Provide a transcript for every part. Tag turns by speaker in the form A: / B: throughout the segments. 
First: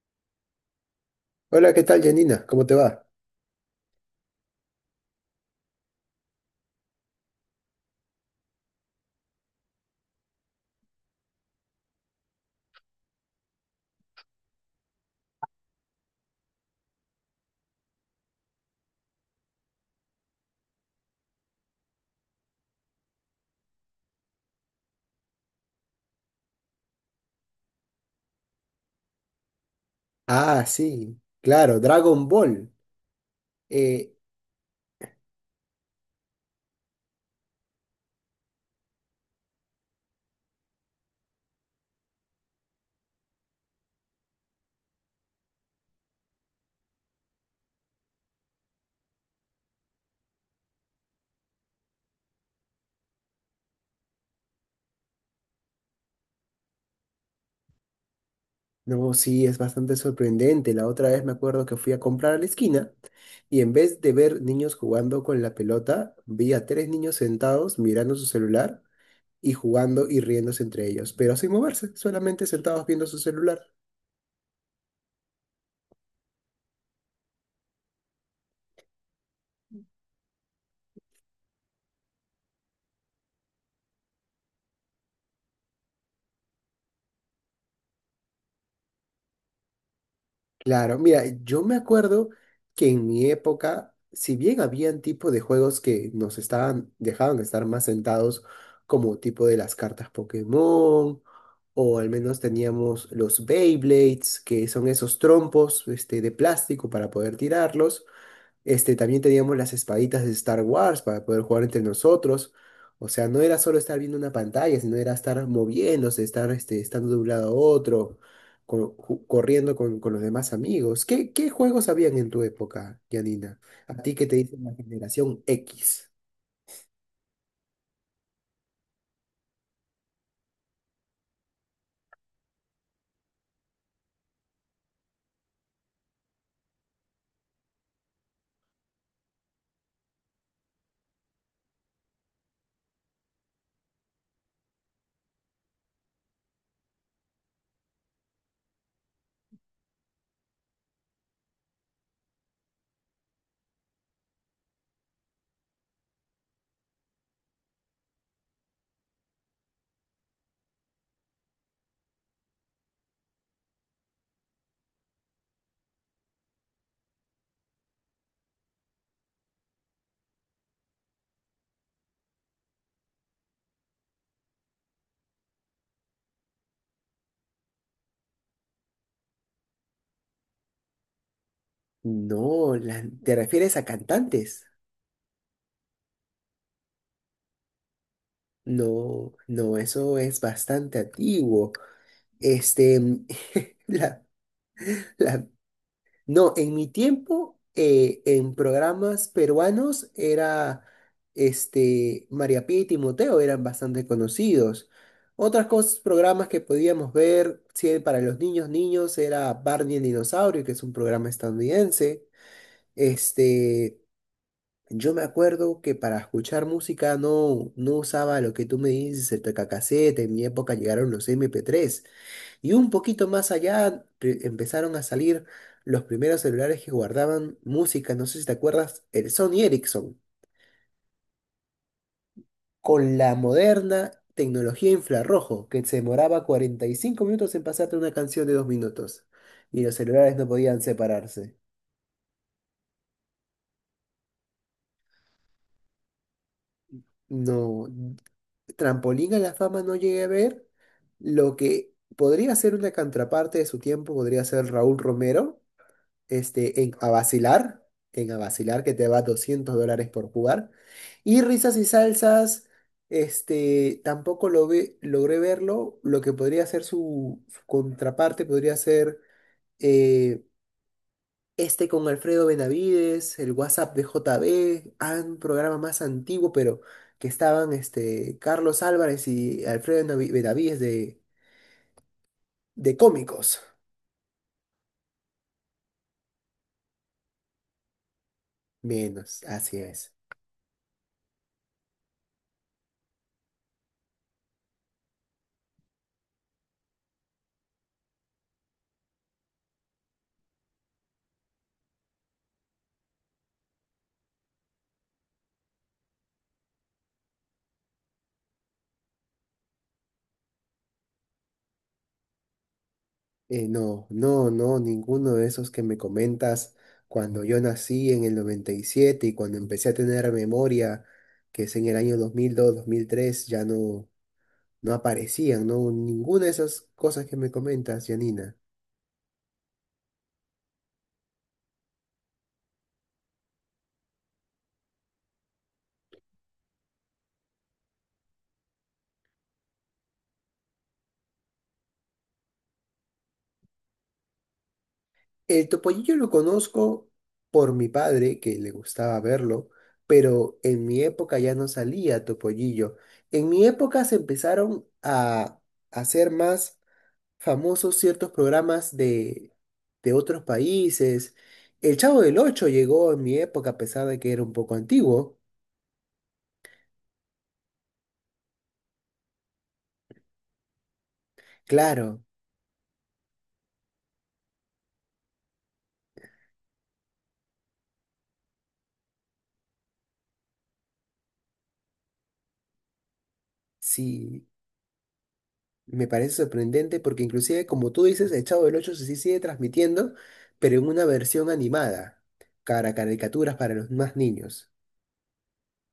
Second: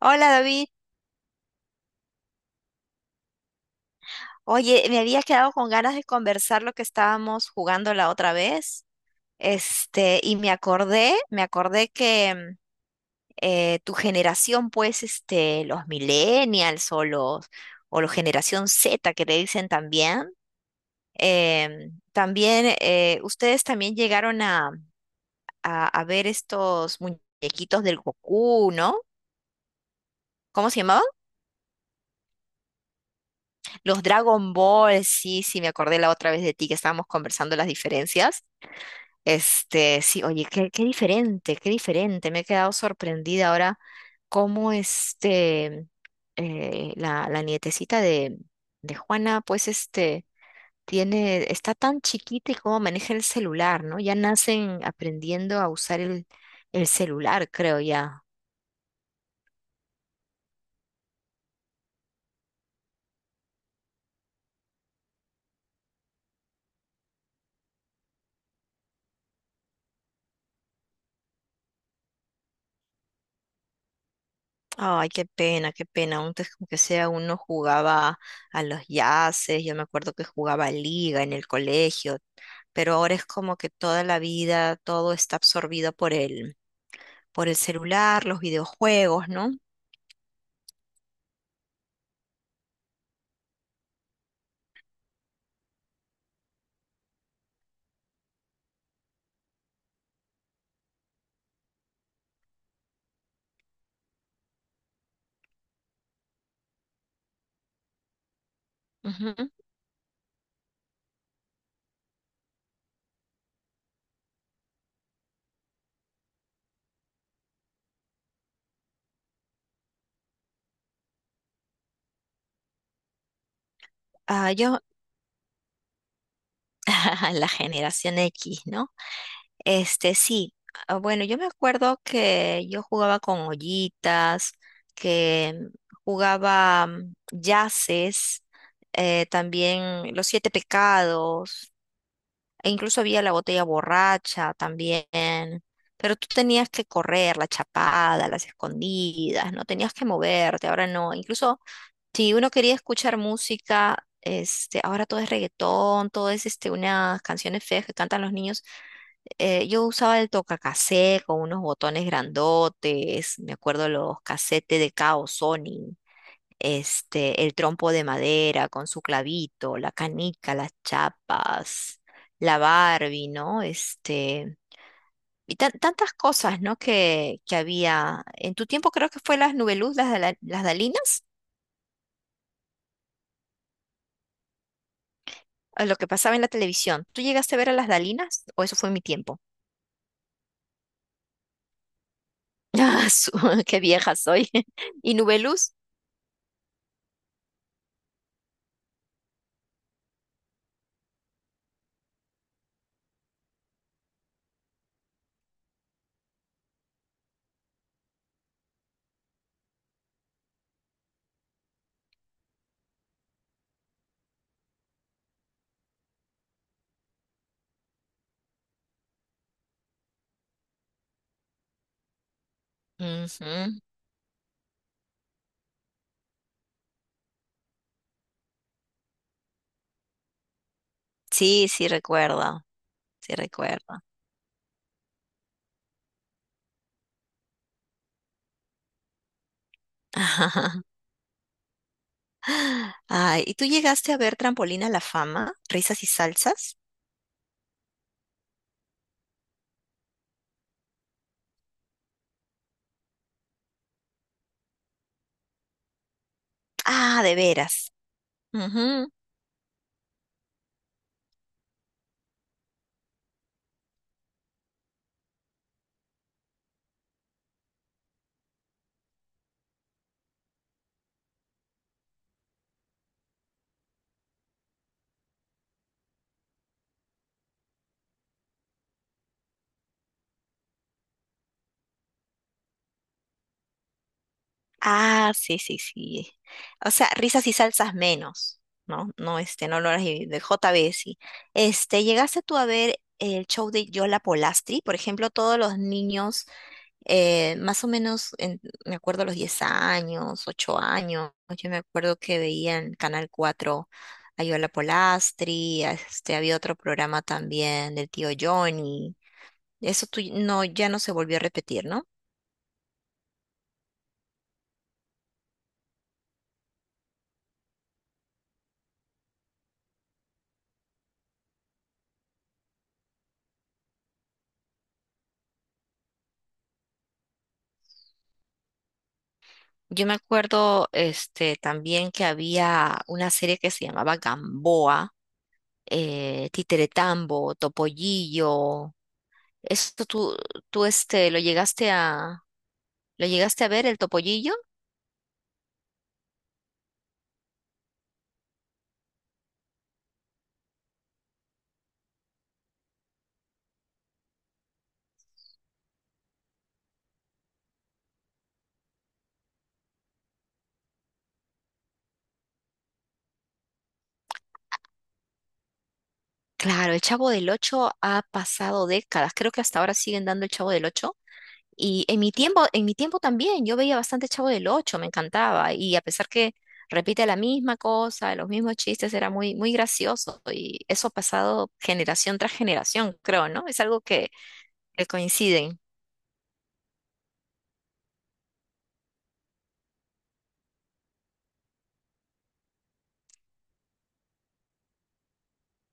A: Hola, David,
B: Hola, ¿qué tal, Janina? ¿Cómo te va?
A: oye, me había quedado con ganas de conversar lo que estábamos jugando la otra vez, este, y me acordé que tu generación, pues, este, los millennials o o la generación Z que le dicen también, también, ustedes también llegaron a ver estos muñequitos del Goku, ¿no?
B: Ah,
A: ¿Cómo se llamaban?
B: sí, claro, Dragon Ball.
A: Los
B: Eh,
A: Dragon Ball, sí, sí, me acordé la otra vez de ti que estábamos conversando las diferencias. Este, sí, oye, qué diferente, qué diferente. Me he quedado sorprendida ahora cómo este, la nietecita de Juana, pues este, está tan chiquita y cómo maneja el celular, ¿no? Ya nacen aprendiendo a usar el celular, creo ya.
B: no, sí, es bastante sorprendente. La otra vez me acuerdo que fui a comprar a la esquina y en vez de ver niños jugando con la pelota, vi a tres niños sentados mirando su celular y jugando y riéndose entre ellos, pero sin moverse, solamente sentados viendo su celular.
A: Ay, qué pena, qué pena. Antes, como que sea, uno jugaba a los yaces, yo me acuerdo que jugaba a liga en el colegio, pero ahora es como que toda la vida, todo está absorbido por el celular, los videojuegos, ¿no?
B: Claro, mira, yo me acuerdo que en mi época, si bien habían tipo de juegos que nos estaban, dejaban estar más sentados, como tipo de las cartas Pokémon, o al menos teníamos los Beyblades, que son esos trompos de plástico para poder tirarlos. También
A: Ujú.
B: teníamos las espaditas de Star Wars para poder jugar entre nosotros. O sea, no era solo estar viendo una pantalla, sino era estar moviéndose, estar estando de un lado a otro, corriendo con los demás amigos. ¿Qué juegos habían en tu época, Janina? A ti que te
A: Ah,
B: dicen la
A: yo,
B: generación X.
A: la generación X, ¿no? Este, sí. Ah, bueno, yo me acuerdo que yo jugaba con ollitas, que jugaba yaces, también los siete pecados, e incluso había la botella borracha también. Pero tú tenías que correr, la chapada, las escondidas, no tenías que moverte, ahora no. Incluso si uno quería escuchar música, este, ahora todo es reggaetón, todo es este, unas canciones feas que cantan los niños. Yo usaba el tocacassette con unos botones grandotes, me acuerdo los casetes de Kao Sony, este, el trompo de madera con su clavito, la canica, las chapas, la Barbie, ¿no? Este, y tantas cosas, ¿no? Que había. En tu tiempo creo que fue las Nubeluz, las Dalinas.
B: No, ¿te refieres a cantantes?
A: A lo que pasaba en la televisión. ¿Tú llegaste a ver a las Dalinas? ¿O eso fue en mi
B: No,
A: tiempo?
B: no, eso es bastante antiguo. Este,
A: Ah, qué vieja
B: la,
A: soy. ¿Y
B: la
A: Nubeluz?
B: No, en mi tiempo, en programas peruanos era María Pía y Timoteo eran bastante conocidos. Otras cosas, programas que podíamos ver, si para los niños, niños, era Barney el dinosaurio, que es un programa estadounidense. Este, yo me acuerdo que para escuchar música no usaba lo que tú me dices, el tocacasete. En mi época llegaron los MP3. Y un poquito más
A: Ujú.
B: allá empezaron a salir los primeros celulares que guardaban música, no sé si te acuerdas, el Sony Ericsson,
A: Sí, sí recuerdo,
B: con
A: sí
B: la
A: recuerdo.
B: moderna tecnología infrarrojo, que se demoraba 45 minutos en pasarte una canción de 2 minutos. Y los celulares no podían separarse.
A: Ay, ¿y tú llegaste a ver Trampolina a la fama? ¿Risas y salsas?
B: No, Trampolín a la fama no llegué a ver. Lo que podría ser una contraparte de su tiempo podría ser Raúl Romero en a
A: Ah, de
B: vacilar,
A: veras.
B: que te
A: Ujú.
B: va $200 por jugar. Y risas y salsas, tampoco logré verlo. Lo que podría ser su contraparte podría ser eh, con Alfredo Benavides, el WhatsApp de JB, ah, un programa más antiguo, pero que estaban Carlos Álvarez y Alfredo Benavides de cómicos.
A: Ah, sí, sí, sí. O sea, risas y salsas menos, ¿no? No,
B: Menos,
A: este,
B: así
A: no lo harás
B: es.
A: de JB, sí. Este, ¿llegaste tú a ver el show de Yola Polastri? Por ejemplo, todos los niños, más o menos, me acuerdo los 10 años, 8 años, yo me acuerdo que veía en Canal 4 a Yola Polastri, a este, había otro programa también del tío Johnny. Eso tú, no, ya no se volvió a repetir, ¿no?
B: No, no, no, ninguno de esos que me comentas cuando yo nací en el 97 y siete y cuando empecé a tener memoria, que es en el año 2002, 2003, ya no aparecían, no, ninguna de esas cosas que me comentas, Janina.
A: Yo me acuerdo este, también que había una serie que se llamaba Gamboa, Titeretambo, Topollillo. ¿Esto tú, este, lo llegaste a ver, el Topollillo?
B: El topollillo lo conozco por mi padre, que le gustaba verlo, pero en mi época ya no salía topollillo. En mi época se empezaron a hacer más famosos ciertos programas de otros países. El Chavo del Ocho llegó en mi época, a pesar de que era un poco antiguo.
A: Claro, el Chavo del Ocho ha pasado décadas. Creo que hasta ahora siguen dando el Chavo del Ocho. Y
B: Claro,
A: en mi tiempo también, yo veía bastante Chavo del Ocho, me encantaba. Y a pesar que repite la misma cosa, los mismos chistes, era muy, muy gracioso. Y eso ha pasado generación tras generación, creo, ¿no? Es algo que,
B: sí,
A: que coinciden.
B: me parece sorprendente porque inclusive, como tú dices, el Chavo del Ocho sí sigue transmitiendo, pero en una versión animada, cara caricaturas para los más niños.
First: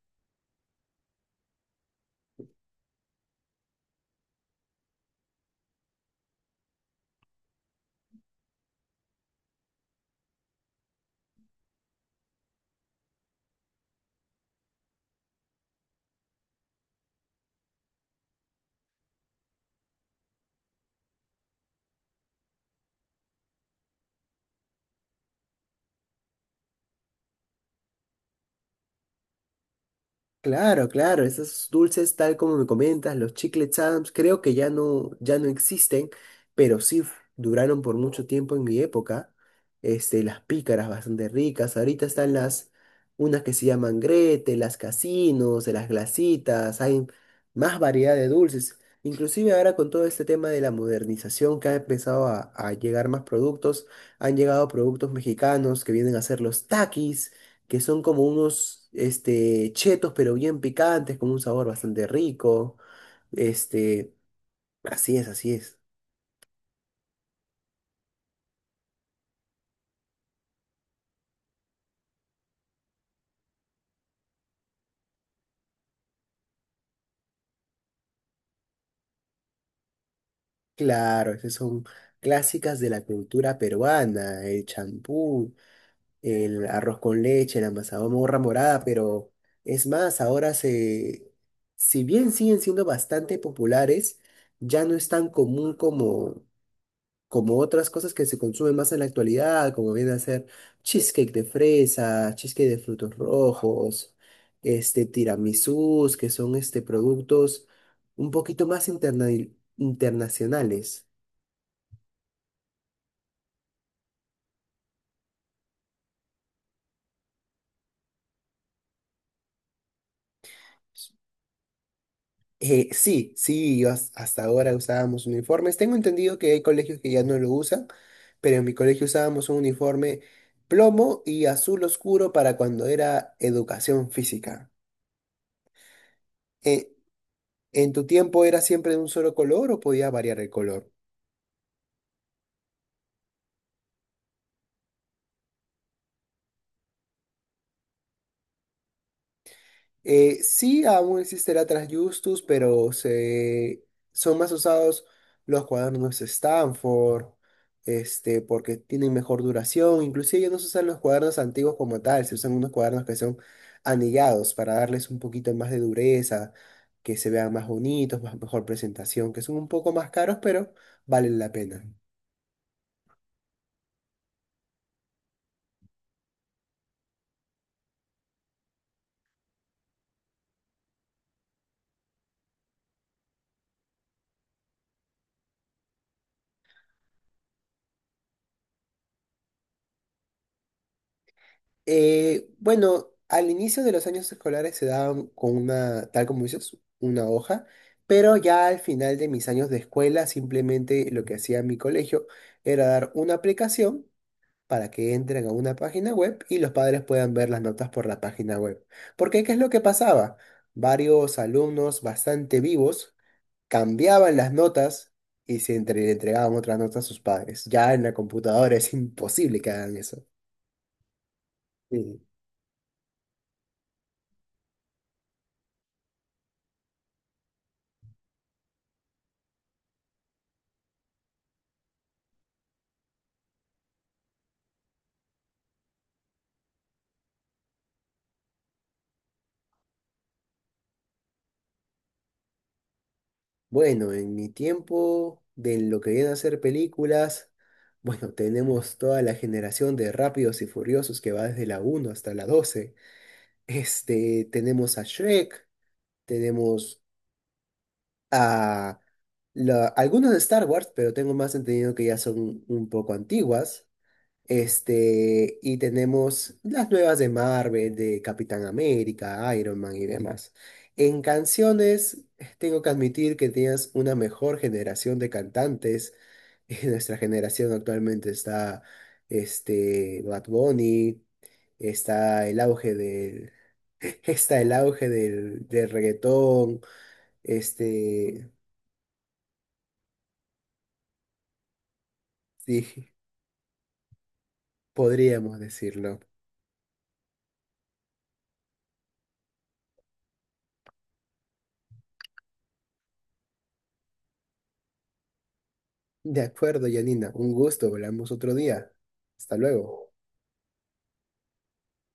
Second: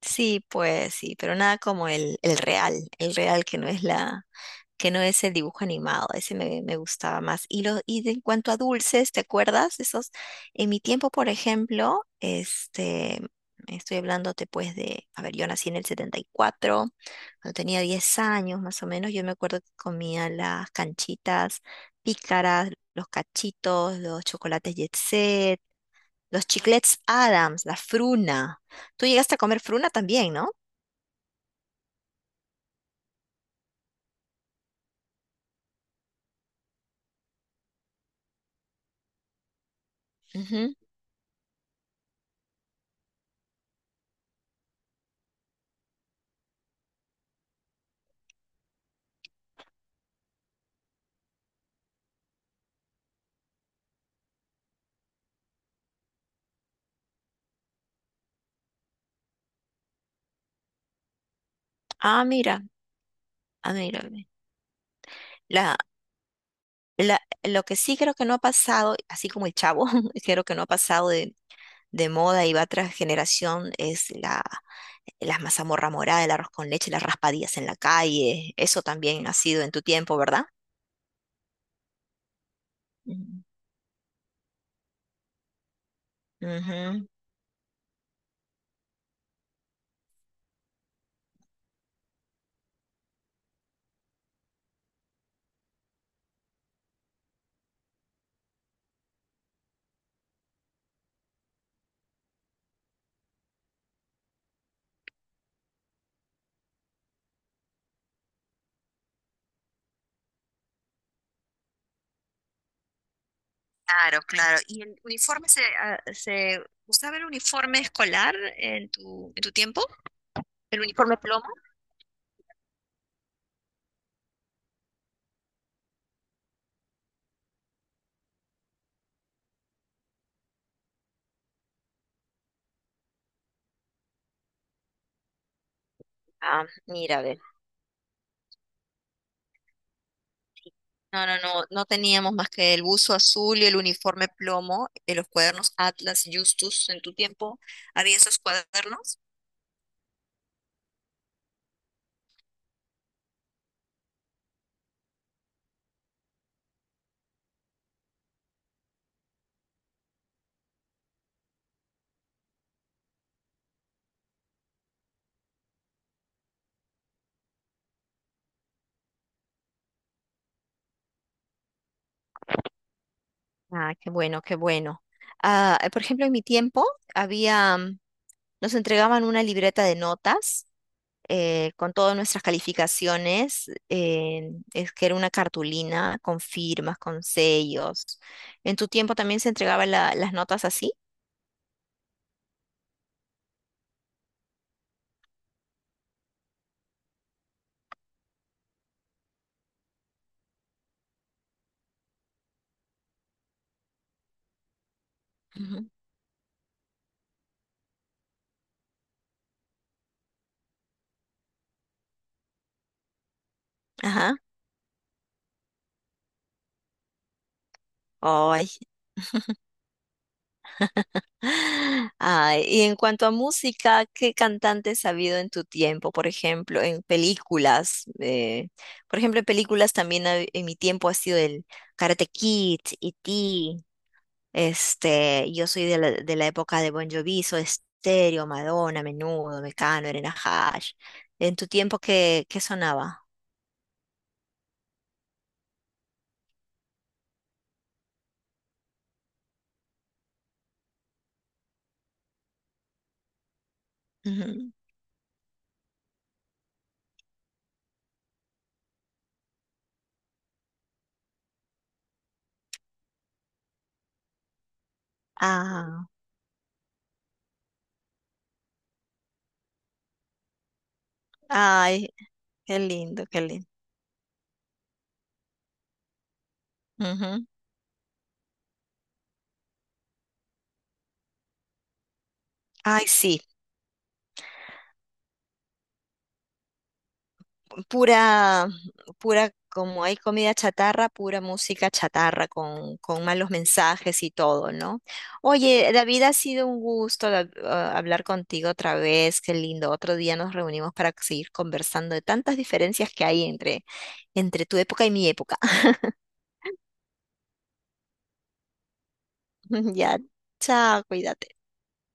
A: Sí, pues sí, pero nada como el real, el real que no es que no es el dibujo animado, ese me gustaba más. En cuanto a dulces, ¿te acuerdas? Esos, en mi tiempo, por ejemplo, este, estoy hablándote pues a ver, yo nací en el 74 cuando tenía 10 años más o menos, yo me acuerdo que comía las canchitas pícaras, los cachitos, los chocolates Jet Set, los chiclets Adams, la fruna. Tú llegaste a comer fruna también, ¿no?
B: Claro, claro, esos dulces, tal como me comentas, los chiclets Adams, creo que ya no existen, pero sí duraron por mucho tiempo en mi época. Las
A: Ujú.
B: pícaras bastante ricas. Ahorita están unas que se llaman Grete, las casinos, las glacitas, hay más variedad de dulces. Inclusive ahora con todo este tema de la modernización que ha empezado a llegar más productos, han llegado productos mexicanos que vienen a ser los taquis que son como unos chetos, pero bien picantes, con un sabor bastante
A: Ah, mira,
B: rico.
A: ah, mira.
B: Este, así es, así es.
A: Lo que sí creo que no ha pasado, así como el Chavo, creo que no ha pasado de moda y va tras generación, es la mazamorra morada, el arroz con leche, las raspadillas en la calle. Eso también ha sido en tu tiempo, ¿verdad?
B: Claro, esas son clásicas de la
A: Ujú.
B: cultura peruana, el champú, el arroz
A: Ujú.
B: con leche, la mazamorra morada, pero es más, ahora si bien siguen siendo bastante populares, ya no es tan común como otras cosas que se consumen más en la actualidad, como viene a ser cheesecake de fresa, cheesecake de frutos rojos, tiramisús, que son productos un poquito internacionales.
A: Claro, claro. ¿Y el uniforme se usaba el uniforme escolar en tu tiempo? ¿El uniforme plomo?
B: Sí, sí, yo hasta ahora usábamos uniformes. Tengo entendido que hay colegios que ya no lo usan, pero en mi colegio usábamos un uniforme plomo y azul oscuro para cuando era educación física.
A: Ah,
B: Eh,
A: mira, ve.
B: ¿en tu tiempo era siempre de un solo color o podía variar el color?
A: No, no, no, no teníamos más que el buzo azul y el uniforme plomo, los cuadernos Atlas, Justus, en tu tiempo, ¿había esos cuadernos?
B: Sí, aún existe la Trasjustus, pero son más usados los cuadernos Stanford, porque tienen mejor duración. Inclusive ya no se usan los cuadernos antiguos como tal, se usan unos cuadernos que son anillados para darles un poquito más de dureza, que se vean más bonitos, mejor presentación, que son un poco más caros, pero valen la pena.
A: Ah, qué bueno, qué bueno. Ah, por ejemplo, en mi tiempo había, nos entregaban una libreta de notas, con todas nuestras calificaciones, es que era una cartulina con firmas, con sellos. ¿En tu tiempo también se entregaban las notas así?
B: Bueno, al inicio de los años escolares se daban con una, tal como dices, una hoja, pero ya al final de mis años de escuela simplemente lo que hacía mi colegio era dar una aplicación para que entren a una
A: Ujú.
B: página web y los padres puedan ver las notas por la página web. Porque, ¿qué es lo que pasaba? Varios alumnos bastante vivos
A: Ajá.
B: cambiaban las notas y le entregaban otras notas a sus padres. Ya en la
A: Ay,
B: computadora es imposible que hagan eso. Sí.
A: ay, y en cuanto a música, ¿qué cantantes ha habido en tu tiempo? Por ejemplo, en películas. Por ejemplo, en películas también en mi tiempo ha sido el Karate Kid, E.T. Este, yo soy de la época de Bon Jovi, Soda Stereo, Madonna, Menudo, Mecano, Irene Hash. ¿En tu tiempo qué sonaba?
B: Bueno, en mi tiempo de lo que viene a ser películas, bueno, tenemos toda la generación de Rápidos y Furiosos que va desde la uno hasta la 12. Este,
A: Ujú.
B: tenemos a Shrek, tenemos a algunos de Star Wars, pero tengo más entendido que ya son un poco antiguas. Y
A: Ah,
B: tenemos las nuevas de Marvel, de Capitán América, Iron Man y demás. En
A: ay,
B: canciones,
A: qué
B: tengo que
A: lindo,
B: admitir
A: qué
B: que
A: lindo.
B: tienes una mejor generación de cantantes. Nuestra
A: Ujú.
B: generación actualmente está Bad Bunny, está el auge
A: Ay, sí.
B: del, está el auge del reggaetón. Este,
A: Pura, pura, como hay comida chatarra, pura música chatarra con,
B: sí,
A: con malos mensajes y todo, ¿no?
B: podríamos
A: Oye,
B: decirlo.
A: David, ha sido un gusto hablar contigo otra vez, qué lindo. Otro día nos reunimos para seguir conversando de tantas diferencias que hay entre tu época y mi época.
B: De acuerdo, Janina, un gusto, hablamos otro día. Hasta luego.
A: Ya, chao, cuídate.